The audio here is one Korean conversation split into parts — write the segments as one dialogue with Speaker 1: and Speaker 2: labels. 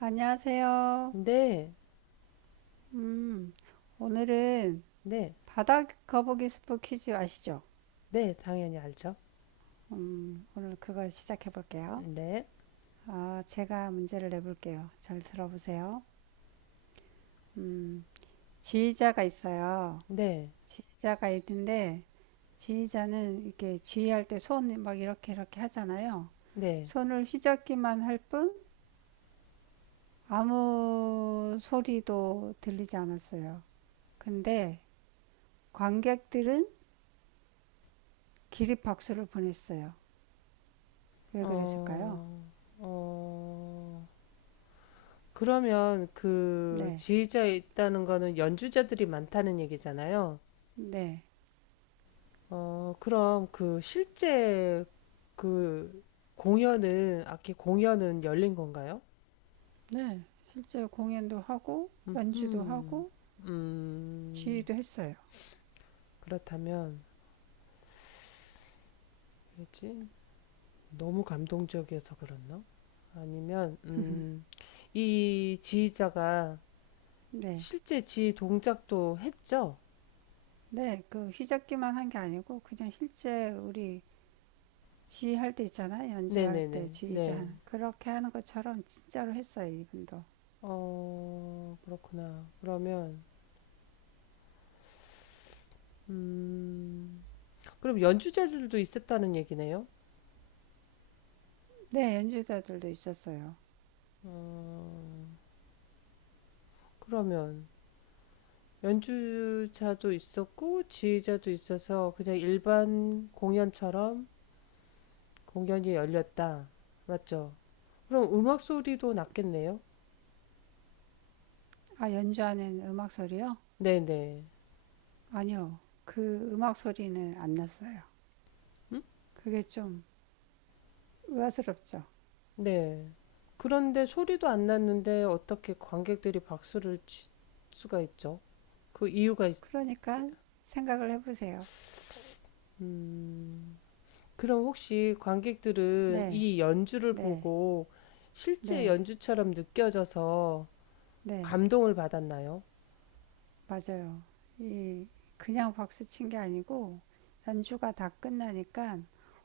Speaker 1: 안녕하세요.
Speaker 2: 네,
Speaker 1: 음, 오늘은
Speaker 2: 네,
Speaker 1: 바다 거북이 스프 퀴즈 아시죠?
Speaker 2: 네, 당연히 알죠.
Speaker 1: 오늘 그걸 시작해 볼게요.
Speaker 2: 네,
Speaker 1: 아, 제가 문제를 내볼게요. 잘 들어보세요. 음, 지휘자가 있어요.
Speaker 2: 네,
Speaker 1: 지휘자가 있는데, 지휘자는 이렇게 지휘할 때 손 막 이렇게 이렇게 하잖아요.
Speaker 2: 네.
Speaker 1: 손을 휘젓기만 할 뿐, 아무 소리도 들리지 않았어요. 근데 관객들은 기립박수를 보냈어요. 왜 그랬을까요?
Speaker 2: 어, 어, 그러면 그
Speaker 1: 네,
Speaker 2: 지휘자에 있다는 거는 연주자들이 많다는 얘기잖아요.
Speaker 1: 네,
Speaker 2: 어, 그럼 그 실제 그 공연은, 악기 공연은 열린 건가요?
Speaker 1: 네. 실제 공연도 하고 연주도
Speaker 2: 음,
Speaker 1: 하고
Speaker 2: 음,
Speaker 1: 지휘도 했어요.
Speaker 2: 그렇다면, 뭐지? 너무 감동적이어서 그랬나? 아니면 이 지휘자가
Speaker 1: 네,
Speaker 2: 실제 지휘 동작도 했죠?
Speaker 1: 네. 그 휘잡기만 한 게 아니고 그냥 실제 우리 지휘할 때 있잖아요. 연주할 때
Speaker 2: 네네네.
Speaker 1: 지휘자
Speaker 2: 네.
Speaker 1: 하는 그렇게 하는 것처럼 진짜로 했어요. 이분도.
Speaker 2: 어, 그렇구나. 그러면 음, 그럼 연주자들도 있었다는 얘기네요?
Speaker 1: 네, 연주자들도 있었어요.
Speaker 2: 어, 그러면 연주자도 있었고 지휘자도 있어서 그냥 일반 공연처럼 공연이 열렸다. 맞죠? 그럼 음악 소리도 났겠네요?
Speaker 1: 아, 연주 안에는 음악 소리요?
Speaker 2: 네네.
Speaker 1: 아니요. 그 음악 소리는 안 났어요. 그게 좀 의아스럽죠.
Speaker 2: 네. 그런데 소리도 안 났는데 어떻게 관객들이 박수를 칠 수가 있죠? 그 이유가 있...
Speaker 1: 그러니까 생각을 해보세요.
Speaker 2: 음, 그럼 혹시 관객들은
Speaker 1: 네,
Speaker 2: 이 연주를
Speaker 1: 네,
Speaker 2: 보고 실제
Speaker 1: 네.
Speaker 2: 연주처럼 느껴져서
Speaker 1: 네,
Speaker 2: 감동을 받았나요?
Speaker 1: 맞아요. 이 그냥 박수 친 게 아니고 연주가 다 끝나니까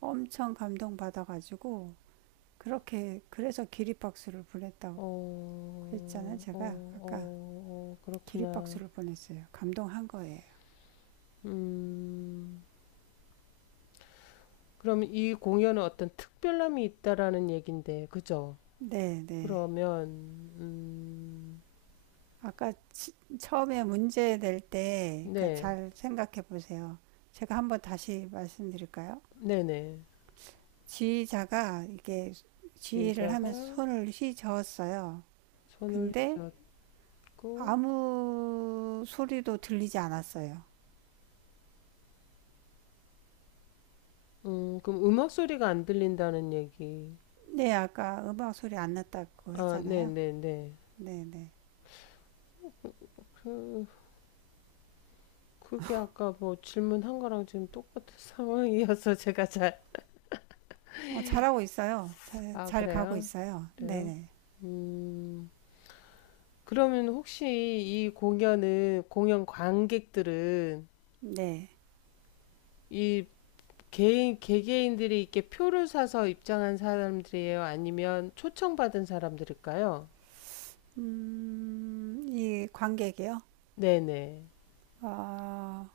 Speaker 1: 엄청 감동받아가지고 그렇게 그래서 기립박수를 보냈다고
Speaker 2: 어,
Speaker 1: 했잖아요.
Speaker 2: 어,
Speaker 1: 제가 아까
Speaker 2: 어, 어, 그렇구나.
Speaker 1: 기립박수를 보냈어요. 감동한 거예요.
Speaker 2: 음, 그럼 이 공연은 어떤 특별함이 있다라는 얘긴데, 그죠?
Speaker 1: 네, 네.
Speaker 2: 그러면, 음,
Speaker 1: 아까 처음에 문제 낼때 그러니까
Speaker 2: 네,
Speaker 1: 잘 생각해 보세요. 제가 한번 다시 말씀드릴까요?
Speaker 2: 네네.
Speaker 1: 지휘자가 이게 지휘를
Speaker 2: 지휘자가
Speaker 1: 하면서 손을 휘저었어요.
Speaker 2: 손을 해
Speaker 1: 근데
Speaker 2: 줬고
Speaker 1: 아무 소리도 들리지 않았어요.
Speaker 2: 그럼 음악 소리가 안 들린다는 얘기.
Speaker 1: 네, 아까 음악 소리 안 났다고
Speaker 2: 아,
Speaker 1: 했잖아요.
Speaker 2: 네네네.
Speaker 1: 네, 네.
Speaker 2: 그, 그게 아까 뭐 질문한 거랑 지금 똑같은 상황이어서 제가 잘,
Speaker 1: 어, 잘하고 있어요. 잘,
Speaker 2: 아,
Speaker 1: 잘 가고
Speaker 2: 그래요?
Speaker 1: 있어요. 네,
Speaker 2: 그래요?
Speaker 1: 네.
Speaker 2: 음, 그러면 혹시 이 공연은, 공연 관객들은
Speaker 1: 네.
Speaker 2: 이 개개인들이 이렇게 표를 사서 입장한 사람들이에요? 아니면 초청받은 사람들일까요?
Speaker 1: 이 관객이요?
Speaker 2: 네네.
Speaker 1: 아,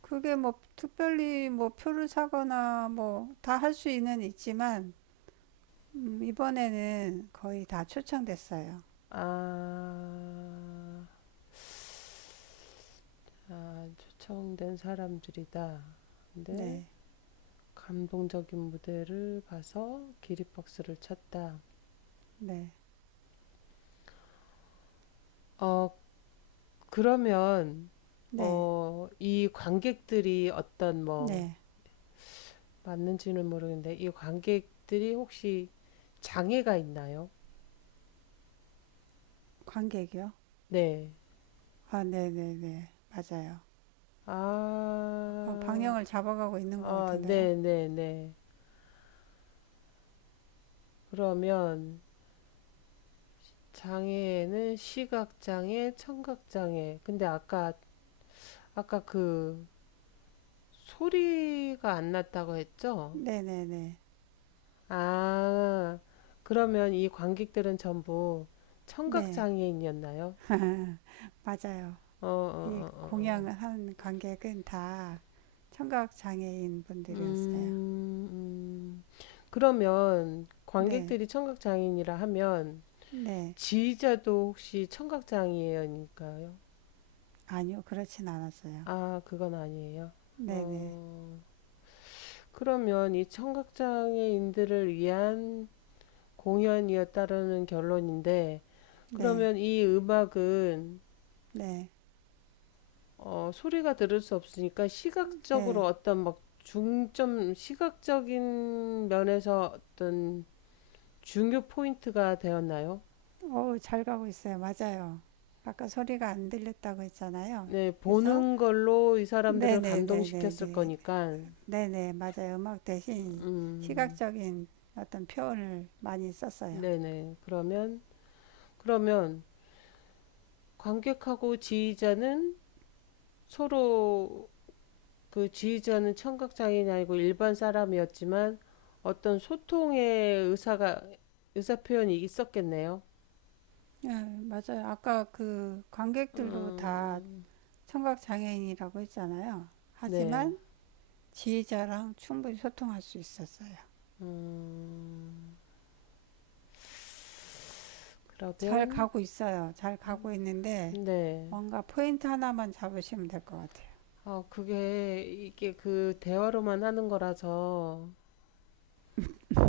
Speaker 1: 그게 뭐 특별히 뭐 표를 사거나 뭐 다 할 수 있는 있지만 이번에는 거의 다 초청됐어요.
Speaker 2: 아, 초청된 사람들이다. 근데
Speaker 1: 네,
Speaker 2: 감동적인 무대를 봐서 기립박수를 쳤다.
Speaker 1: 네,
Speaker 2: 어, 그러면,
Speaker 1: 네,
Speaker 2: 어, 이 관객들이 어떤 뭐,
Speaker 1: 네.
Speaker 2: 맞는지는 모르겠는데, 이 관객들이 혹시 장애가 있나요?
Speaker 1: 관객이요?
Speaker 2: 네.
Speaker 1: 아, 네, 네, 네. 맞아요. 어,
Speaker 2: 아,
Speaker 1: 방향을 잡아가고 있는 것
Speaker 2: 아,
Speaker 1: 같은데요.
Speaker 2: 네네네. 그러면, 장애는 시각장애, 청각장애. 근데 아까 그 소리가 안 났다고 했죠?
Speaker 1: 네네네.
Speaker 2: 아, 그러면 이 관객들은 전부
Speaker 1: 네,
Speaker 2: 청각장애인이었나요?
Speaker 1: 맞아요.
Speaker 2: 어, 어,
Speaker 1: 이
Speaker 2: 어, 어, 어.
Speaker 1: 공양한 관객은 다 청각 장애인 분들이었어요.
Speaker 2: 음, 음. 그러면
Speaker 1: 네,
Speaker 2: 관객들이 청각장애인이라 하면
Speaker 1: 네.
Speaker 2: 지휘자도 혹시 청각장애인일까요?
Speaker 1: 아니요, 그렇진 않았어요.
Speaker 2: 아, 그건 아니에요.
Speaker 1: 네네.
Speaker 2: 어, 그러면 이 청각장애인들을 위한 공연이었다라는 결론인데,
Speaker 1: 네,
Speaker 2: 그러면 이 음악은
Speaker 1: 네,
Speaker 2: 소리가 들을 수 없으니까 시각적으로
Speaker 1: 네.
Speaker 2: 어떤 막 중점, 시각적인 면에서 어떤 중요 포인트가 되었나요?
Speaker 1: 어우, 잘 가고 있어요. 맞아요. 아까 소리가 안 들렸다고 했잖아요.
Speaker 2: 네,
Speaker 1: 그래서
Speaker 2: 보는 걸로 이 사람들을 감동시켰을
Speaker 1: 네네네네네.
Speaker 2: 거니까,
Speaker 1: 네네, 맞아요. 음악 대신
Speaker 2: 음,
Speaker 1: 시각적인 어떤 표현을 많이 썼어요.
Speaker 2: 네네. 그러면 관객하고 지휘자는 서로 그 지휘자는 청각장애인이 아니고 일반 사람이었지만 어떤 소통의 의사가, 의사 표현이 있었겠네요.
Speaker 1: 네, 맞아요. 아까 그 관객들도 다
Speaker 2: 음,
Speaker 1: 청각 장애인이라고 했잖아요.
Speaker 2: 네.
Speaker 1: 하지만 지휘자랑 충분히 소통할 수 있었어요.
Speaker 2: 음,
Speaker 1: 잘
Speaker 2: 그러면,
Speaker 1: 가고 있어요. 잘 가고 있는데
Speaker 2: 네.
Speaker 1: 뭔가 포인트 하나만 잡으시면 될 것 같아요.
Speaker 2: 아, 그게, 이게 그 대화로만 하는 거라서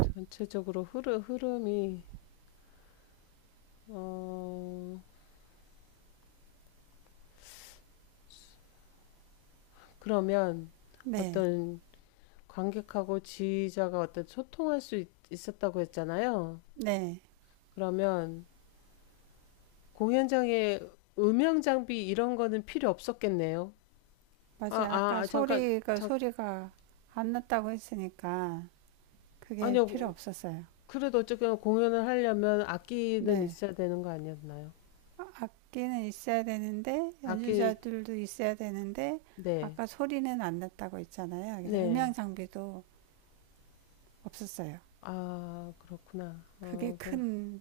Speaker 2: 전체적으로 흐름이, 어, 그러면
Speaker 1: 네,
Speaker 2: 어떤 관객하고 지휘자가 어떤 소통할 수 있었다고 했잖아요.
Speaker 1: 네,
Speaker 2: 그러면 공연장에 음향 장비 이런 거는 필요 없었겠네요. 아,
Speaker 1: 맞아요.
Speaker 2: 아,
Speaker 1: 아까
Speaker 2: 아, 잠깐,
Speaker 1: 소리가
Speaker 2: 잠,
Speaker 1: 소리가 안 났다고 했으니까 그게 필요
Speaker 2: 아니요.
Speaker 1: 없었어요.
Speaker 2: 그래도 어쨌거나 공연을 하려면 악기는
Speaker 1: 네,
Speaker 2: 있어야 되는 거 아니었나요?
Speaker 1: 악기는 있어야 되는데
Speaker 2: 악기,
Speaker 1: 연주자들도 있어야 되는데
Speaker 2: 네,
Speaker 1: 아까 소리는 안 났다고 했잖아요. 그래서
Speaker 2: 네.
Speaker 1: 음향 장비도 없었어요.
Speaker 2: 아, 그렇구나.
Speaker 1: 그게
Speaker 2: 어, 그,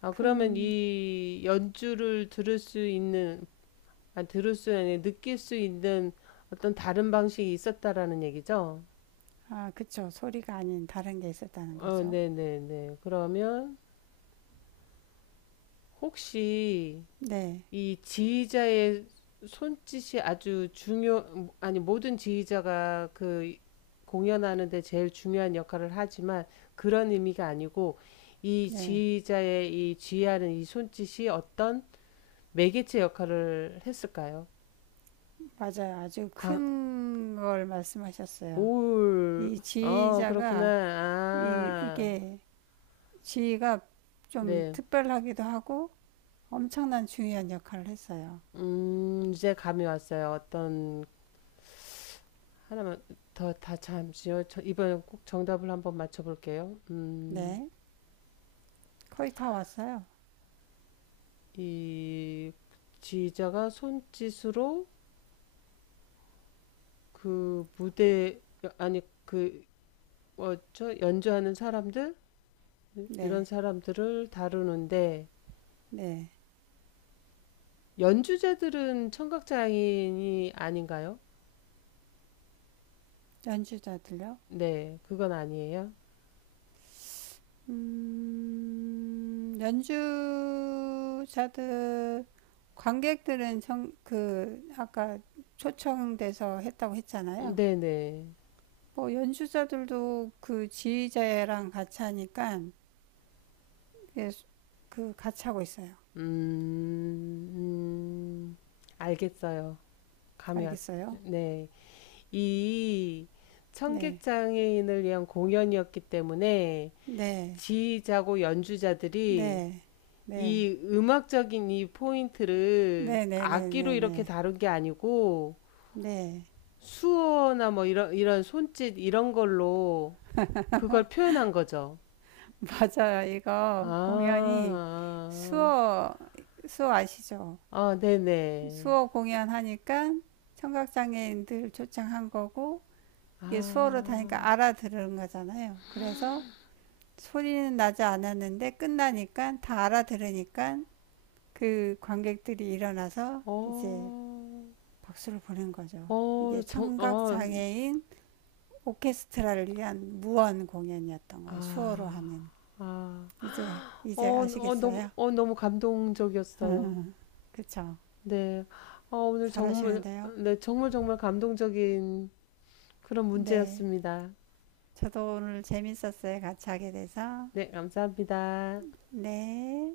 Speaker 2: 아, 그러면
Speaker 1: 큰,
Speaker 2: 이 연주를 들을 수 있는, 아, 들을 수, 아니, 느낄 수 있는 어떤 다른 방식이 있었다라는 얘기죠?
Speaker 1: 아, 그쵸. 소리가 아닌 다른 게 있었다는
Speaker 2: 어,
Speaker 1: 거죠.
Speaker 2: 네네네. 그러면 혹시,
Speaker 1: 네,
Speaker 2: 이 지휘자의 손짓이 아주 중요, 아니, 모든 지휘자가 그 공연하는데 제일 중요한 역할을 하지만 그런 의미가 아니고 이
Speaker 1: 네.
Speaker 2: 지휘자의 이 지휘하는 이 손짓이 어떤 매개체 역할을 했을까요?
Speaker 1: 맞아요. 아주
Speaker 2: 광,
Speaker 1: 큰 걸 말씀하셨어요.
Speaker 2: 올,
Speaker 1: 이
Speaker 2: 어, 그렇구나.
Speaker 1: 지휘자가,
Speaker 2: 아,
Speaker 1: 이게 지휘가 좀
Speaker 2: 네.
Speaker 1: 특별하기도 하고 엄청난 중요한 역할을 했어요.
Speaker 2: 이제 감이 왔어요. 어떤, 하나만 더, 다 잠시요. 저 이번엔 꼭 정답을 한번 맞춰볼게요. 음.
Speaker 1: 네. 거의 다 왔어요.
Speaker 2: 이 지휘자가 손짓으로 그 무대 아니 그 어, 저 연주하는 사람들 이런
Speaker 1: 네,
Speaker 2: 사람들을 다루는데
Speaker 1: 네.
Speaker 2: 연주자들은 청각 장애인이 아닌가요?
Speaker 1: 연주자들요?
Speaker 2: 네, 그건 아니에요.
Speaker 1: 연주자들 관객들은 그 아까 초청돼서 했다고 했잖아요.
Speaker 2: 네네.
Speaker 1: 뭐 연주자들도 그 지휘자랑 같이 하니까 예, 그 같이 하고 있어요.
Speaker 2: 음, 음, 알겠어요. 감이 왔.
Speaker 1: 알겠어요?
Speaker 2: 네, 이 청각
Speaker 1: 네,
Speaker 2: 장애인을 위한 공연이었기 때문에
Speaker 1: 네,
Speaker 2: 지휘자고 연주자들이
Speaker 1: 네, 네,
Speaker 2: 이 음악적인 이 포인트를
Speaker 1: 네, 네, 네,
Speaker 2: 악기로
Speaker 1: 네,
Speaker 2: 이렇게
Speaker 1: 네,
Speaker 2: 다룬 게 아니고
Speaker 1: 네.
Speaker 2: 수어나 뭐 이런 손짓 이런 걸로 그걸 표현한 거죠.
Speaker 1: 맞아요. 이거
Speaker 2: 아,
Speaker 1: 공연이
Speaker 2: 아,
Speaker 1: 수어 수어 아시죠?
Speaker 2: 아, 아, 네네.
Speaker 1: 수어 공연하니까 청각장애인들 초청한 거고 이게 수어로 다니까
Speaker 2: 아,
Speaker 1: 알아들은 거잖아요. 그래서 소리는 나지 않았는데 끝나니까 다 알아들으니까 그 관객들이 일어나서 이제
Speaker 2: 어,
Speaker 1: 박수를 보낸 거죠.
Speaker 2: 어,
Speaker 1: 이게
Speaker 2: 정, 어,
Speaker 1: 청각장애인 오케스트라를 위한 무언 공연이었던 거예요. 수어로
Speaker 2: 아,
Speaker 1: 하는.
Speaker 2: 아,
Speaker 1: 이제,
Speaker 2: 어,
Speaker 1: 이제
Speaker 2: 어, 너무,
Speaker 1: 아시겠어요?
Speaker 2: 너무 감동적이었어요.
Speaker 1: 그쵸?
Speaker 2: 네, 어, 오늘 정말,
Speaker 1: 잘하시는데요?
Speaker 2: 네, 정말 정말 감동적인 그런
Speaker 1: 네.
Speaker 2: 문제였습니다.
Speaker 1: 저도 오늘 재밌었어요. 같이 하게 돼서.
Speaker 2: 네, 감사합니다.
Speaker 1: 네.